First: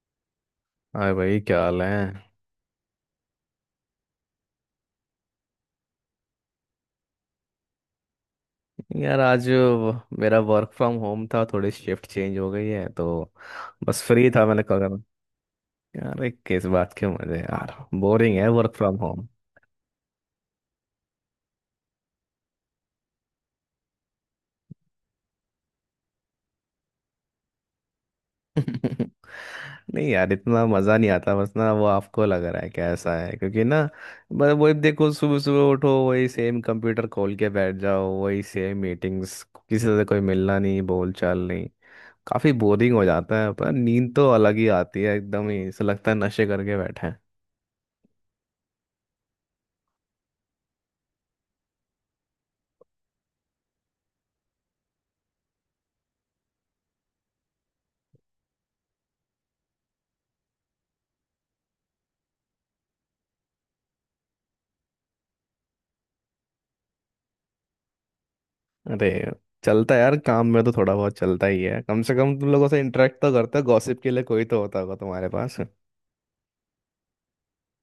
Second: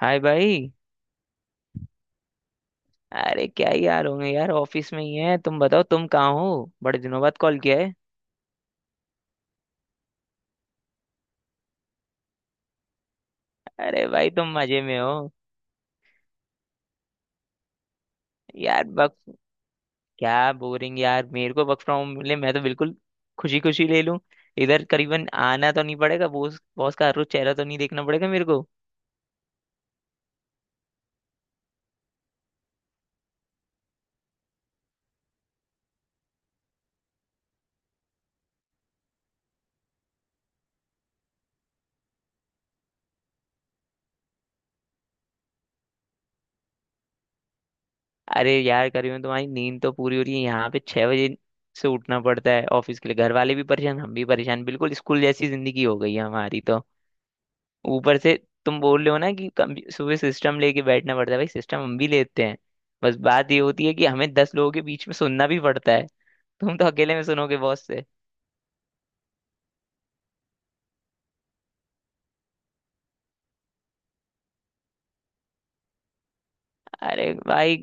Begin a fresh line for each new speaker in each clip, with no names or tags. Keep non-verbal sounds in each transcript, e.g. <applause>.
हाय भाई।
अरे भाई, क्या हाल है।
अरे क्या ही यार, होंगे यार, ऑफिस में ही है। तुम बताओ, तुम कहाँ हो? बड़े दिनों बाद कॉल किया है।
यार आज वो मेरा वर्क फ्रॉम होम था, थोड़ी शिफ्ट चेंज हो गई है तो बस
अरे
फ्री
भाई
था,
तुम
मैंने कहा
मजे
करूं।
में हो?
यार एक किस बात के मजे यार, बोरिंग है वर्क
यार
फ्रॉम
वक्त,
होम।
क्या बोरिंग यार, मेरे को वर्क फ्रॉम मिले मैं तो बिल्कुल खुशी खुशी ले लूं। इधर करीबन आना तो नहीं पड़ेगा, बॉस बॉस का हर रोज चेहरा तो नहीं देखना पड़ेगा मेरे को।
<laughs> नहीं यार, इतना मज़ा नहीं आता। बस ना, वो आपको लग रहा है क्या ऐसा है, क्योंकि ना बस वही देखो, सुबह सुबह उठो, वही सेम कंप्यूटर खोल के बैठ जाओ, वही सेम मीटिंग्स, किसी से कोई मिलना नहीं, बोल चाल नहीं। काफ़ी बोरिंग हो जाता है, पर नींद तो अलग ही आती है, एकदम ही ऐसा लगता है नशे करके बैठे हैं।
अरे यार करीबन तुम्हारी नींद तो पूरी हो रही है, यहाँ पे 6 बजे से उठना पड़ता है ऑफिस के लिए। घर वाले भी परेशान, हम भी परेशान, बिल्कुल स्कूल जैसी जिंदगी हो गई है हमारी तो। ऊपर से तुम बोल रहे हो ना कि सुबह सिस्टम लेके बैठना पड़ता है, भाई सिस्टम हम भी लेते हैं। बस बात ये होती है कि हमें 10 लोगों के बीच में सुनना भी पड़ता है, तुम तो अकेले में सुनोगे बॉस से।
अरे चलता है यार, काम में तो थोड़ा बहुत चलता ही है। कम से कम तुम लोगों से इंटरेक्ट तो करते हो, गॉसिप के लिए कोई तो होता होगा तुम्हारे पास।
अरे भाई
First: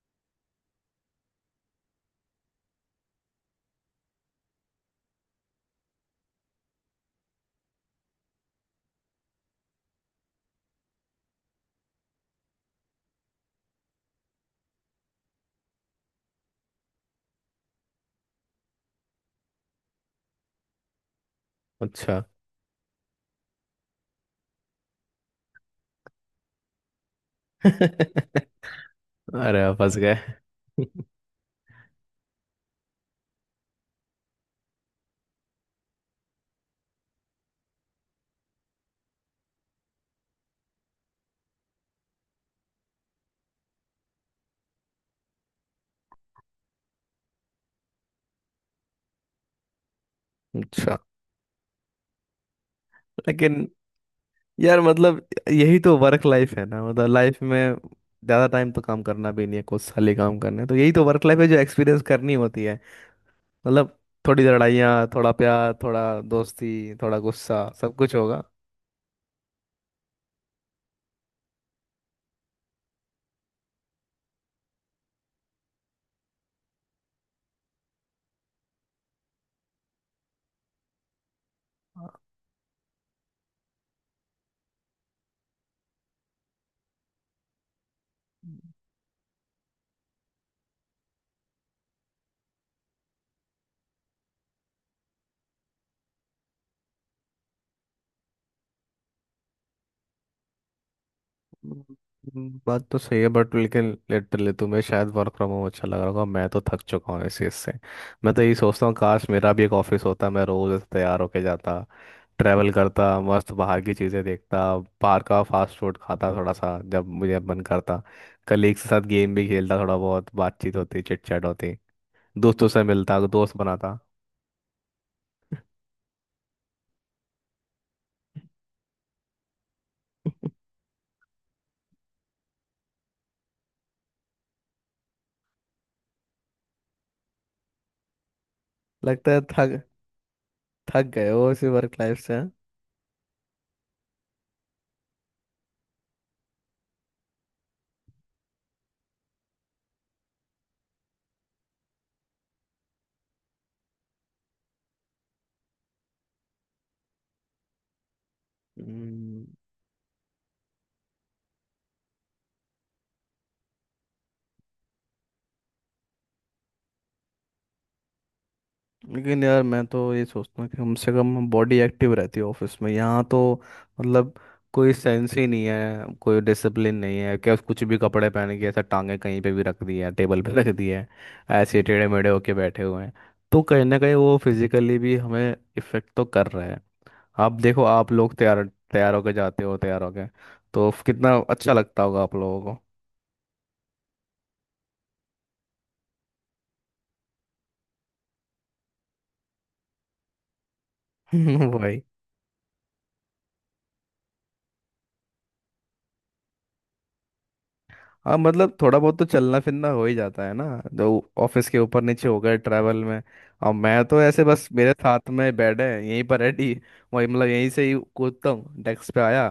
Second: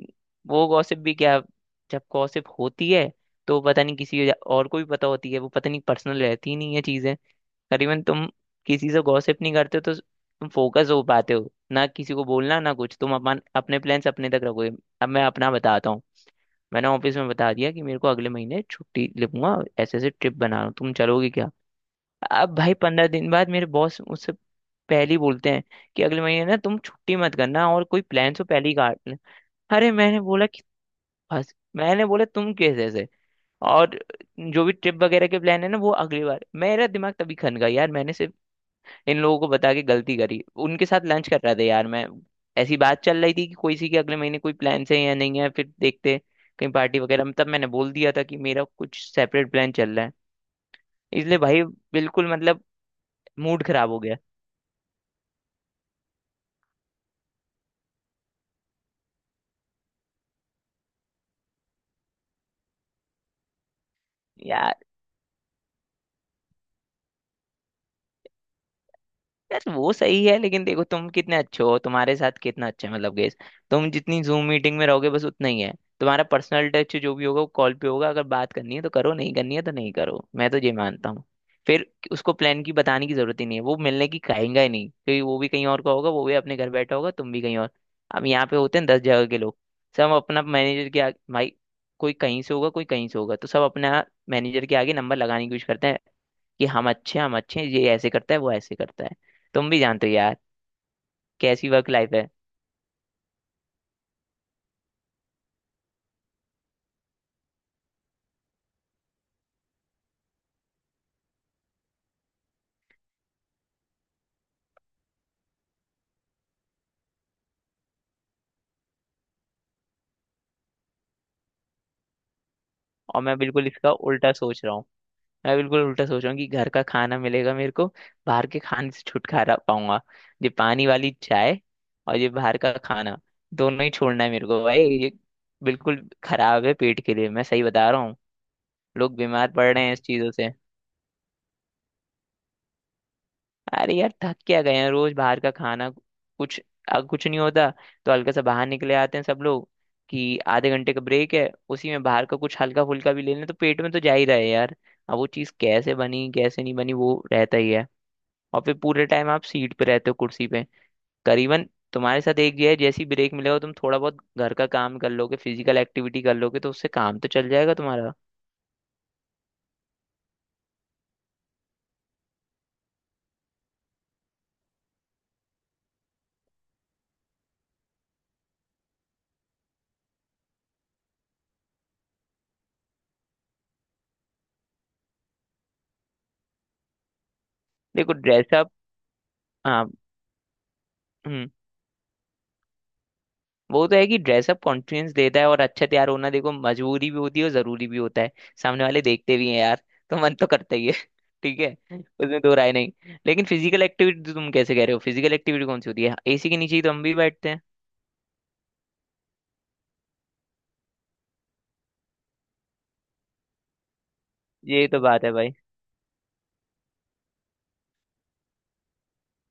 वो गॉसिप भी क्या, जब गॉसिप होती है तो पता नहीं किसी और को भी पता होती है, वो पता नहीं पर्सनल रहती ही नहीं है चीजें। करीबन तुम किसी से गॉसिप नहीं करते हो तो तुम फोकस हो पाते हो ना, किसी को बोलना ना कुछ, तुम अपन अपने प्लान्स अपने तक रखोगे। अब मैं अपना बताता हूँ। मैंने ऑफिस में बता दिया कि मेरे को अगले महीने छुट्टी लूंगा, ऐसे ऐसे ट्रिप बना रहा हूँ, तुम चलोगे क्या?
अच्छा।
अब भाई 15 दिन बाद मेरे बॉस मुझसे पहले ही बोलते हैं कि अगले महीने ना तुम छुट्टी मत करना, और कोई
<laughs>
प्लान हो पहले ही काट लें।
अरे आप
अरे
फंस गए।
मैंने बोला कि, बस मैंने बोला तुम कैसे ऐसे, और जो भी ट्रिप वगैरह के प्लान है ना, वो अगली बार। मेरा दिमाग तभी खन गया यार। मैंने सिर्फ इन लोगों को बता के गलती करी, उनके साथ लंच कर रहा था यार मैं, ऐसी बात चल रही थी कि कोई सी के अगले महीने कोई प्लान है या नहीं है, फिर देखते कहीं पार्टी वगैरह में, तब मैंने बोल दिया था कि मेरा कुछ सेपरेट प्लान चल रहा है।
अच्छा।
इसलिए भाई, बिल्कुल मतलब मूड
लेकिन
खराब हो गया
यार मतलब यही तो वर्क लाइफ है ना, मतलब लाइफ में ज़्यादा टाइम तो काम करना भी नहीं है, कुछ साल ही काम करना है, तो यही तो वर्क लाइफ है जो एक्सपीरियंस करनी होती है। मतलब थोड़ी
यार।
लड़ाइयाँ, थोड़ा प्यार, थोड़ा दोस्ती, थोड़ा गुस्सा, सब कुछ होगा।
यार वो सही है, लेकिन देखो तुम कितने अच्छे हो, तुम्हारे साथ कितना अच्छा है, मतलब गेस। तुम जितनी जूम मीटिंग में रहोगे बस उतना ही है, तुम्हारा पर्सनल टच जो भी होगा वो कॉल पे होगा। अगर बात करनी है तो करो, नहीं करनी है तो नहीं करो, मैं तो ये मानता हूँ। फिर उसको प्लान की बताने की जरूरत ही नहीं है, वो मिलने की कहेंगे ही नहीं क्योंकि वो भी कहीं और का होगा, वो भी अपने घर बैठा होगा, तुम भी कहीं और। अब यहाँ पे होते हैं 10 जगह के लोग, सब अपना मैनेजर के आगे भाई, कोई कहीं से होगा, कोई कहीं से होगा, तो सब अपना मैनेजर के आगे नंबर लगाने की कोशिश करते हैं कि हम अच्छे हैं, ये ऐसे करता है, वो ऐसे करता है। तुम भी जानते हो यार कैसी वर्क लाइफ है।
बात तो सही है बट लेकिन लिटरली तुम्हें शायद वर्क फ्रॉम होम अच्छा लग रहा होगा, मैं तो थक चुका हूँ इस चीज़ से। मैं तो यही सोचता हूँ काश मेरा भी एक ऑफिस होता, मैं रोज ऐसे तैयार होके जाता, ट्रैवल करता, मस्त बाहर की चीज़ें देखता, बाहर का फास्ट फूड खाता थोड़ा सा जब मुझे मन करता, कलीग्स के साथ गेम भी खेलता, थोड़ा बहुत बातचीत होती, चिट चैट होती, दोस्तों से मिलता,
और मैं
दोस्त
बिल्कुल इसका
बनाता।
उल्टा सोच रहा हूँ, मैं बिल्कुल उल्टा सोच रहा हूँ, कि घर का खाना मिलेगा मेरे को, बाहर के खाने से छुटकारा पाऊंगा। ये
<laughs>
पानी वाली चाय और ये बाहर का खाना दोनों ही छोड़ना है मेरे को भाई, ये बिल्कुल खराब है पेट के लिए, मैं सही बता रहा हूँ, लोग
लगता है
बीमार पड़
थक
रहे हैं इस चीजों से।
थक गए हो इसी वर्क लाइफ से हाँ?
अरे यार थक क्या गए हैं, रोज बाहर का खाना, कुछ अब कुछ नहीं होता तो हल्का सा बाहर निकले आते हैं सब लोग, कि आधे घंटे का ब्रेक है उसी में बाहर का कुछ हल्का फुल्का भी ले लें, तो पेट में तो जा ही रहा है यार। अब वो चीज़ कैसे बनी कैसे नहीं बनी वो रहता ही है। और फिर पूरे टाइम आप
हम्म,
सीट पे रहते हो, कुर्सी पे। करीबन तुम्हारे साथ एक ये है, जैसे ही ब्रेक मिलेगा तुम थोड़ा बहुत घर का काम कर लोगे, फिजिकल एक्टिविटी कर लोगे, तो उससे काम तो चल जाएगा तुम्हारा।
लेकिन यार मैं तो ये सोचता हूँ कि कम से कम बॉडी एक्टिव रहती है ऑफिस में। यहाँ तो मतलब कोई सेंस ही नहीं है, कोई डिसिप्लिन नहीं है, क्या कुछ भी कपड़े पहन के, ऐसा टांगे कहीं पे भी रख दी है, टेबल पे <laughs> रख दी है, ऐसे टेढ़े मेढ़े होके बैठे हुए हैं। तो कहीं ना कहीं वो फिजिकली भी हमें इफेक्ट तो कर रहा है। आप देखो आप
देखो
लोग तैयार,
ड्रेसअप,
तैयार होके जाते हो,
हाँ।
तैयार होके तो कितना
हम्म,
अच्छा लगता होगा आप लोगों को।
वो तो है कि ड्रेसअप कॉन्फिडेंस देता है, और अच्छा तैयार होना देखो मजबूरी भी होती है और जरूरी भी होता है, सामने वाले देखते भी हैं यार, तो मन तो करता ही है। <laughs> ठीक है,
<laughs> भाई
उसमें दो राय नहीं। लेकिन फिजिकल एक्टिविटी तुम कैसे कह रहे हो, फिजिकल एक्टिविटी कौन सी होती है, एसी के नीचे ही तो हम भी बैठते हैं।
हाँ मतलब थोड़ा बहुत तो चलना फिरना हो ही जाता है ना, तो ऑफिस के ऊपर नीचे हो गए ट्रैवल में। और मैं तो ऐसे बस,
ये
मेरे
तो बात
साथ
है भाई।
में बेड है यहीं पर रेडी, वही मतलब यहीं से ही कूदता हूँ, डेस्क पे आया,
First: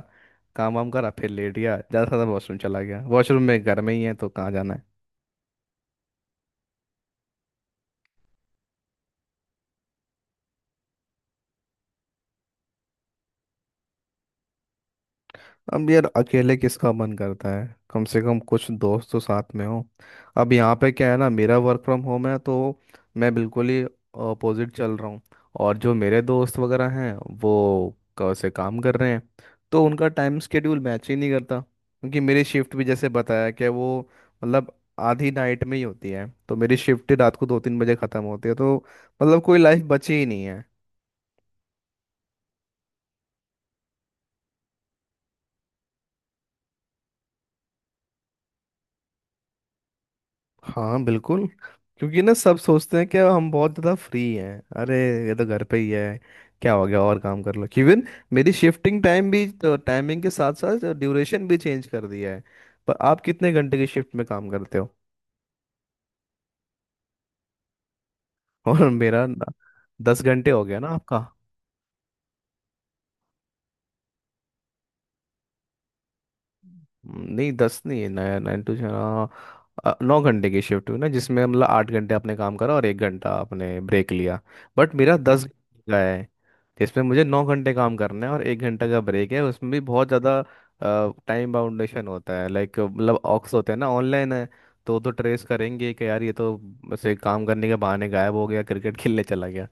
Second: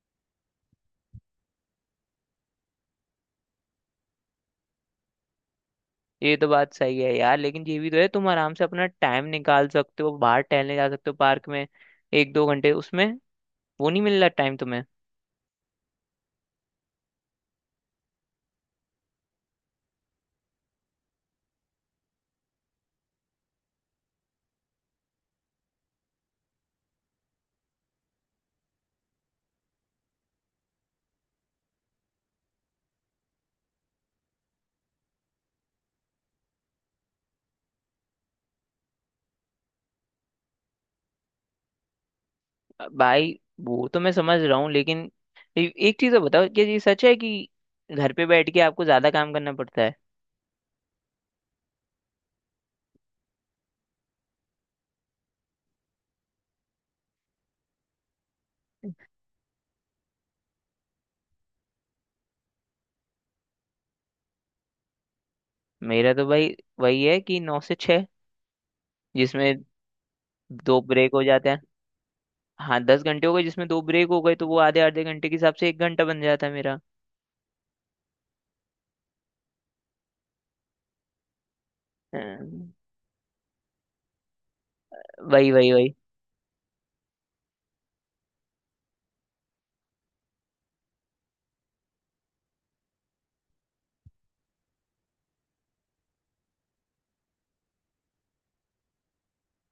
काम वाम करा, फिर लेट गया, ज़्यादा से ज़्यादा वॉशरूम चला गया, वॉशरूम में घर में ही है तो कहाँ जाना है।
ये तो बात सही है यार, लेकिन ये भी तो है, तुम आराम से अपना टाइम निकाल सकते हो, बाहर टहलने जा सकते हो पार्क में, एक दो घंटे उसमें, वो नहीं मिल रहा टाइम तुम्हें?
अब यार अकेले किसका मन करता है, कम से कम कुछ दोस्त तो साथ में हो। अब यहाँ पे क्या है ना, मेरा वर्क फ्रॉम होम है तो मैं बिल्कुल ही अपोजिट चल रहा हूँ, और जो मेरे दोस्त वगैरह हैं वो से काम कर रहे हैं, तो उनका टाइम स्केड्यूल मैच ही नहीं करता, क्योंकि मेरी शिफ्ट भी जैसे बताया कि वो मतलब आधी नाइट में ही होती है, तो मेरी शिफ्ट रात को दो तीन बजे ख़त्म होती है, तो मतलब कोई लाइफ बची ही नहीं।
भाई वो तो मैं समझ रहा हूँ, लेकिन एक चीज़ तो बताओ, क्या ये सच है कि घर पे बैठ के आपको ज्यादा काम करना पड़ता है?
हाँ बिल्कुल, क्योंकि ना सब सोचते हैं कि हम बहुत ज़्यादा फ्री हैं। अरे ये तो घर पे ही है, क्या हो गया और काम कर लो। इवन मेरी शिफ्टिंग टाइम भी, तो टाइमिंग के साथ साथ ड्यूरेशन भी चेंज कर दिया है। पर आप कितने घंटे की शिफ्ट में काम करते हो?
मेरा तो भाई वही है कि 9 से 6,
<laughs> और मेरा न-
जिसमें
दस घंटे हो गया
दो
ना
ब्रेक
आपका।
हो जाते हैं। हाँ 10 घंटे हो गए, जिसमें दो ब्रेक हो गए तो वो आधे आधे घंटे के हिसाब से 1 घंटा बन जाता है मेरा।
नहीं दस नहीं है, नया नाइन टू, हाँ, नौ घंटे की शिफ्ट हुई ना, जिसमें मतलब आठ घंटे आपने काम
अम्म,
करा और एक घंटा आपने ब्रेक लिया। बट मेरा दस
वही वही
घंटे
वही।
का है, इसमें मुझे नौ घंटे काम करना है और एक घंटे का ब्रेक है, उसमें भी बहुत ज़्यादा टाइम बाउंडेशन होता है। लाइक मतलब ऑक्स होते हैं ना ऑनलाइन है, तो ट्रेस करेंगे कि यार ये तो ऐसे काम करने के बहाने गायब हो गया, क्रिकेट खेलने चला गया।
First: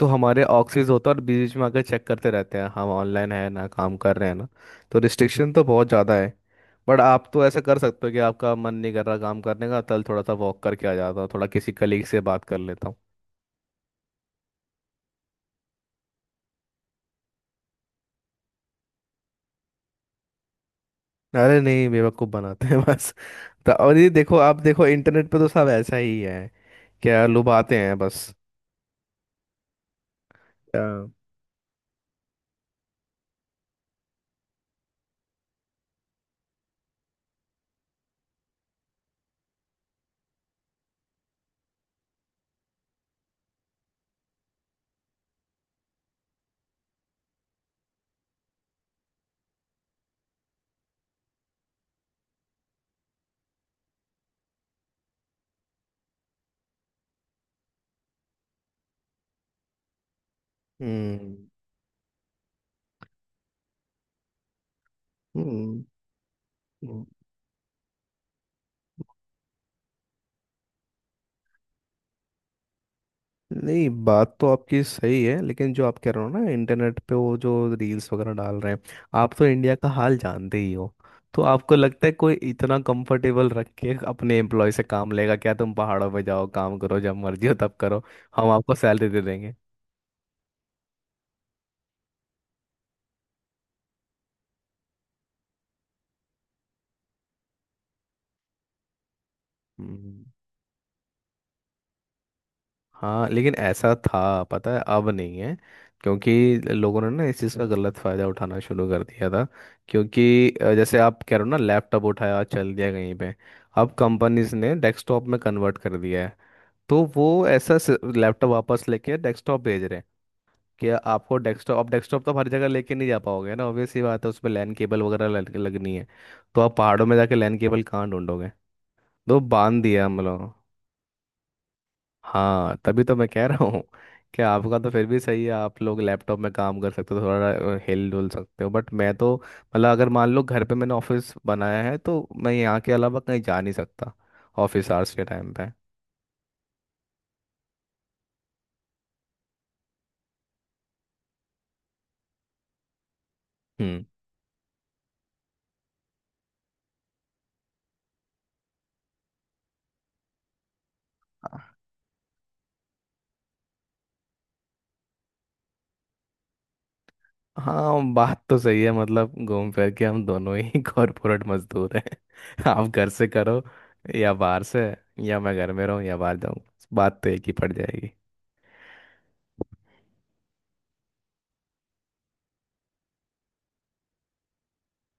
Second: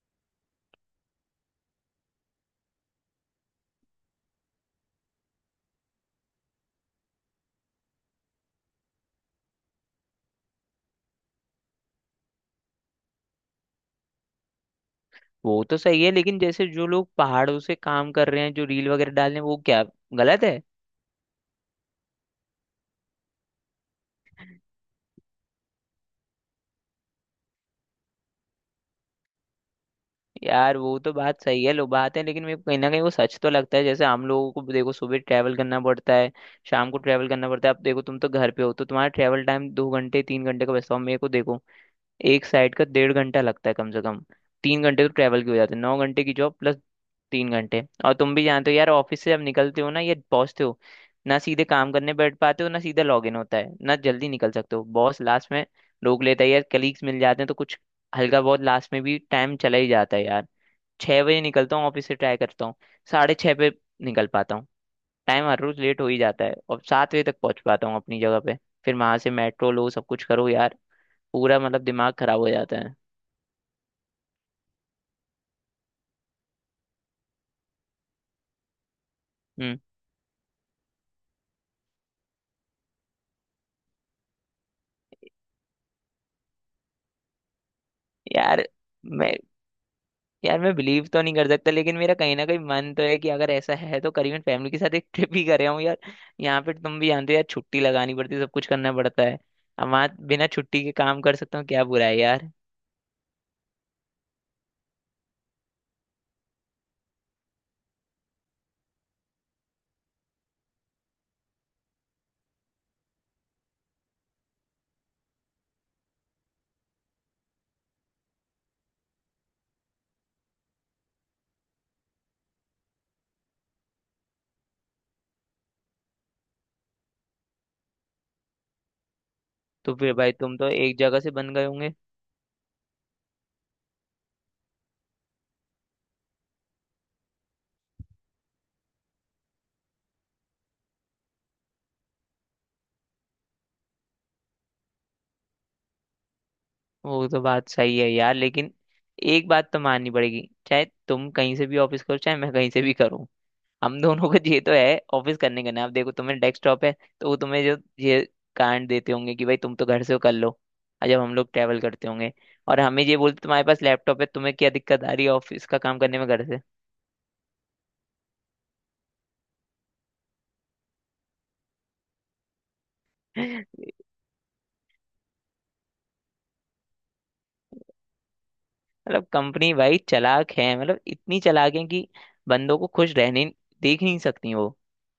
तो हमारे ऑक्सीज होता है, और बीच में आकर चेक करते रहते हैं हम ऑनलाइन है ना, काम कर रहे हैं ना। तो रिस्ट्रिक्शन तो बहुत ज़्यादा है। बट आप तो ऐसा कर सकते हो कि आपका मन नहीं कर रहा काम करने का, तल थोड़ा सा वॉक करके आ जाता हूँ, थोड़ा किसी कलीग से बात कर लेता हूँ।
वो तो सही है, लेकिन जैसे जो लोग पहाड़ों से काम कर रहे हैं, जो रील वगैरह डाल रहे हैं वो क्या गलत है?
अरे नहीं, बेवकूफ़ बनाते हैं। और ये देखो, आप देखो इंटरनेट पे तो सब ऐसा ही है, क्या लुभाते हैं बस।
यार वो
हाँ।
तो बात सही है, लो बात है, लेकिन मेरे को कहीं ना कहीं वो सच तो लगता है। जैसे हम लोगों को देखो सुबह ट्रैवल करना पड़ता है, शाम को ट्रैवल करना पड़ता है। अब देखो तुम तो घर पे हो तो तुम्हारा ट्रैवल टाइम 2 घंटे 3 घंटे का बचता हो, मेरे को देखो एक साइड का 1.5 घंटा लगता है कम से कम, 3 घंटे तो ट्रैवल के हो जाते हैं। 9 घंटे की जॉब प्लस 3 घंटे। और तुम भी जानते हो यार ऑफिस से जब निकलते हो ना, ये पहुंचते हो, ना सीधे काम करने बैठ पाते हो, ना सीधा लॉग इन होता है, ना जल्दी निकल सकते हो, बॉस लास्ट में रोक लेता है यार, कलीग्स मिल जाते हैं तो कुछ हल्का बहुत लास्ट में भी टाइम चला ही जाता है यार। 6 बजे
हम्म।
निकलता हूँ ऑफिस से, ट्राई करता हूँ 6:30 पे निकल पाता हूँ, टाइम हर
हम्म।
रोज लेट हो ही जाता है, और
हम्म।
7 बजे तक पहुंच पाता हूँ अपनी जगह पे। फिर वहां से मेट्रो लो सब कुछ करो यार, पूरा मतलब दिमाग खराब हो जाता है।
नहीं बात तो आपकी सही है, लेकिन जो आप कह रहे हो ना इंटरनेट पे वो जो रील्स वगैरह डाल रहे हैं, आप तो इंडिया
हम्म।
का हाल जानते ही हो, तो आपको लगता है कोई इतना कंफर्टेबल रख के अपने एम्प्लॉय से काम लेगा क्या, तुम पहाड़ों पे जाओ, काम करो, जब मर्जी हो तब करो, हम
यार
आपको सैलरी दे
मैं,
देंगे।
यार मैं बिलीव तो नहीं कर सकता, लेकिन मेरा कहीं ना कहीं मन तो है कि अगर ऐसा है तो करीबन फैमिली के साथ एक ट्रिप ही करे हूँ यार। यहाँ पे तुम भी जानते हो यार छुट्टी लगानी पड़ती है, सब कुछ करना पड़ता है। अब वहाँ
हम्म।
बिना छुट्टी के काम कर सकता हूँ, क्या बुरा है यार?
हाँ लेकिन ऐसा था पता है, अब नहीं है, क्योंकि लोगों ने ना इस चीज़ का गलत फ़ायदा उठाना शुरू कर दिया था। क्योंकि जैसे आप कह रहे हो ना, लैपटॉप उठाया चल दिया कहीं पे। अब कंपनीज ने डेस्कटॉप में कन्वर्ट कर दिया है, तो वो ऐसा लैपटॉप वापस लेके डेस्कटॉप भेज रहे हैं। कि आपको डेस्कटॉप, अब डेस्कटॉप तो आप हर जगह लेके नहीं जा पाओगे ना, ऑब्वियस सी बात है, उसमें लैन केबल वगैरह लगनी है, तो आप पहाड़ों में जाके लैन केबल कहाँ ढूंढोगे। तो बांध
तो
दिया
फिर
हम
भाई
लोग।
तुम तो एक जगह से बन गए होंगे।
हाँ तभी तो मैं कह रहा हूँ कि आपका तो फिर भी सही है, आप लोग लैपटॉप में काम कर सकते हो, थोड़ा हिल डुल सकते हो, बट मैं तो मतलब अगर मान लो घर पे मैंने ऑफिस बनाया है, तो मैं यहाँ के अलावा कहीं जा नहीं सकता ऑफिस आवर्स के टाइम पे।
वो तो बात सही है यार, लेकिन एक बात तो माननी पड़ेगी, चाहे तुम कहीं से भी ऑफिस करो, चाहे मैं कहीं से भी करूँ, हम
हम्म।
दोनों को <laughs> ये तो है ऑफिस करने का ना। अब देखो तुम्हें डेस्कटॉप है तो वो तुम्हें जो ये कांड देते होंगे कि भाई तुम तो घर से हो, कर लो। और जब हम लोग ट्रैवल करते होंगे और हमें ये बोलते तुम्हारे पास लैपटॉप है, तुम्हें क्या दिक्कत आ रही है ऑफिस का काम करने में घर से?
हाँ बात तो सही है, मतलब घूम फिर के हम दोनों ही <laughs> कॉरपोरेट मजदूर हैं। <laughs> आप घर से करो
<laughs>
या बाहर से, या मैं घर में रहूँ या बाहर जाऊँ, बात तो एक ही पड़ जाएगी।
मतलब कंपनी भाई चालाक है, मतलब इतनी चालाक है कि बंदों को खुश रहने देख नहीं सकती वो।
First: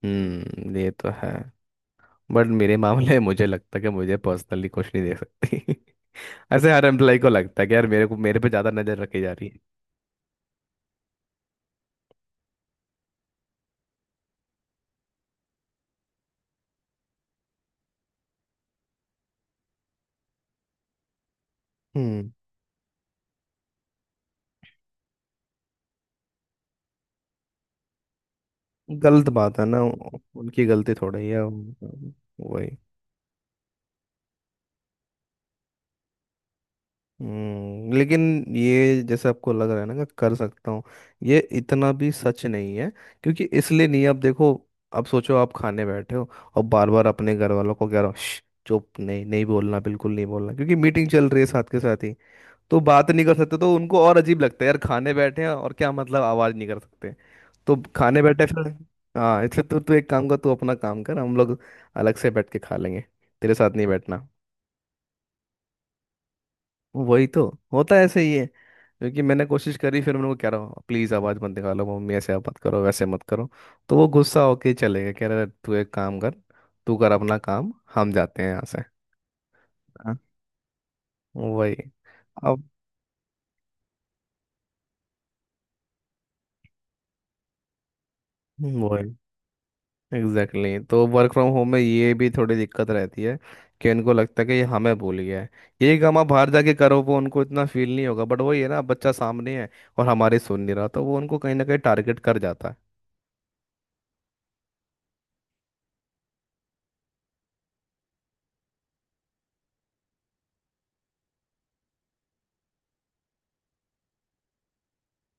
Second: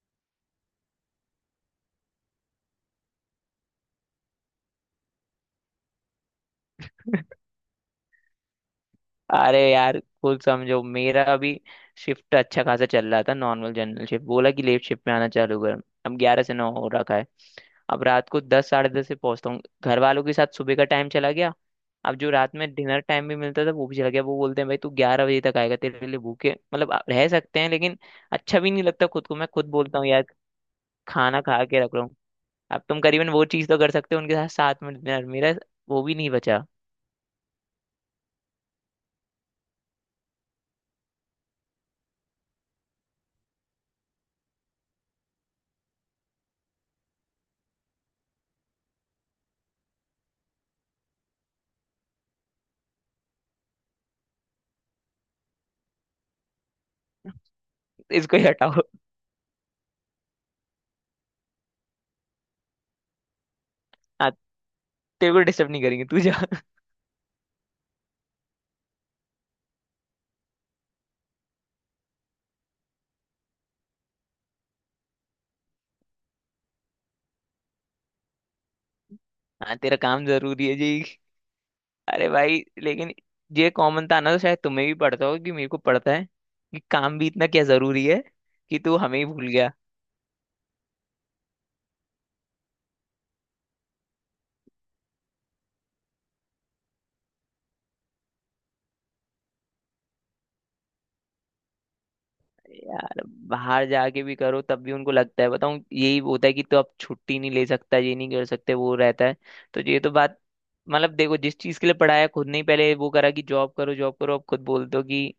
ये तो है, बट मेरे मामले में मुझे लगता है कि मुझे पर्सनली कुछ नहीं दे सकती। <laughs> ऐसे हर एम्प्लॉय को लगता है कि यार मेरे को, मेरे पे ज्यादा नजर रखी जा रही है।
अरे यार कुल समझो, मेरा अभी शिफ्ट अच्छा खासा चल रहा था नॉर्मल जनरल शिफ्ट, बोला कि लेट शिफ्ट में आना चालू कर, अब 11 से 9 हो रखा है। अब रात को 10, 10:30 से पहुंचता हूँ, घर वालों के साथ सुबह का टाइम चला गया। अब
हम्म।
जो रात में डिनर टाइम भी मिलता था वो भी चला गया, वो बोलते हैं भाई तू 11 बजे तक आएगा, तेरे लिए भूखे, मतलब आप रह सकते हैं लेकिन अच्छा भी नहीं लगता, खुद
गलत
को मैं
बात है
खुद
ना,
बोलता हूँ यार
उनकी गलती थोड़ी है,
खाना खा के रख रहा हूँ।
वही।
अब तुम करीबन वो चीज़ तो कर सकते हो, उनके साथ साथ में डिनर, मेरा वो भी नहीं बचा।
लेकिन ये जैसे आपको लग रहा है ना कि कर सकता हूँ, ये इतना भी सच नहीं है, क्योंकि इसलिए नहीं है, आप देखो। अब सोचो आप खाने बैठे हो और बार बार अपने घर वालों को कह रहे हो "श्श, चुप, नहीं नहीं बोलना, बिल्कुल नहीं बोलना, क्योंकि मीटिंग चल रही है साथ के साथ ही", तो बात नहीं कर सकते, तो उनको और अजीब लगता है यार, खाने बैठे हैं और क्या मतलब आवाज नहीं कर सकते। तो खाने
इसको ही
बैठे फिर,
हटाओ,
हाँ इसलिए तो, तू एक काम कर, तू अपना काम कर, हम लोग अलग से बैठ के खा लेंगे, तेरे साथ नहीं बैठना।
हाँ, तेरे को डिस्टर्ब नहीं करेंगे तू जा,
वही तो होता है, ऐसे ही है, क्योंकि मैंने कोशिश करी, फिर उनको कह रहा हूँ प्लीज़ आवाज़ मत निकालो, मम्मी ऐसे आप मत करो, वैसे मत करो, तो वो गुस्सा होके चले गए, कह रहे तू एक काम कर, तू कर अपना काम, हम जाते हैं यहाँ से।
हाँ तेरा काम
हाँ।
जरूरी है जी।
वही।
अरे भाई
अब
लेकिन ये कॉमन था ना, तो शायद तुम्हें भी पड़ता होगा कि मेरे को पड़ता है कि काम भी इतना क्या जरूरी है कि तू
वही
हमें ही भूल गया?
Exactly exactly। तो वर्क फ्रॉम होम में ये भी थोड़ी दिक्कत रहती है कि उनको लगता है कि ये हमें भूल गया है। यही काम आप बाहर जाके करो, वो उनको इतना फील नहीं होगा, बट वही है ना बच्चा सामने है और हमारे सुन नहीं रहा, तो वो उनको कहीं ना कहीं टारगेट कर जाता है।
यार बाहर जाके भी करो तब भी उनको लगता है, बताऊं यही होता है, कि तो अब छुट्टी नहीं ले सकता, ये नहीं कर सकते, वो रहता है। तो ये तो बात, मतलब देखो जिस चीज के लिए पढ़ाया खुद, नहीं पहले वो करा कि जॉब करो जॉब करो, अब खुद बोलते हो कि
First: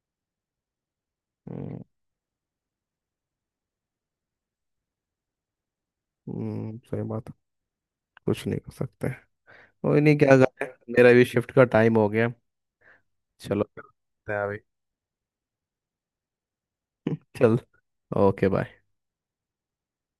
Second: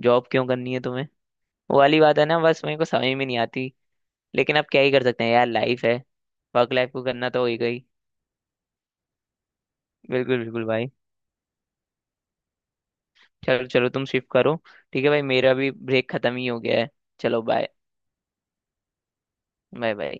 जॉब क्यों करनी है तुम्हें? वो
हम्म।
वाली बात है ना, बस मेरे को समझ में नहीं आती। लेकिन अब क्या ही कर सकते हैं यार, लाइफ है, वर्क लाइफ
सही
को
बात
करना
है।
तो होगा ही।
कुछ नहीं कर सकते, कोई नहीं, क्या
बिल्कुल बिल्कुल
करें।
भाई,
मेरा भी शिफ्ट का टाइम हो गया, चलो
चलो चलो तुम शिफ्ट
करते हैं
करो।
अभी।
ठीक है भाई मेरा भी ब्रेक खत्म ही हो गया है।
<laughs>
चलो
चल,
bye.
Okay bye.
Bye bye.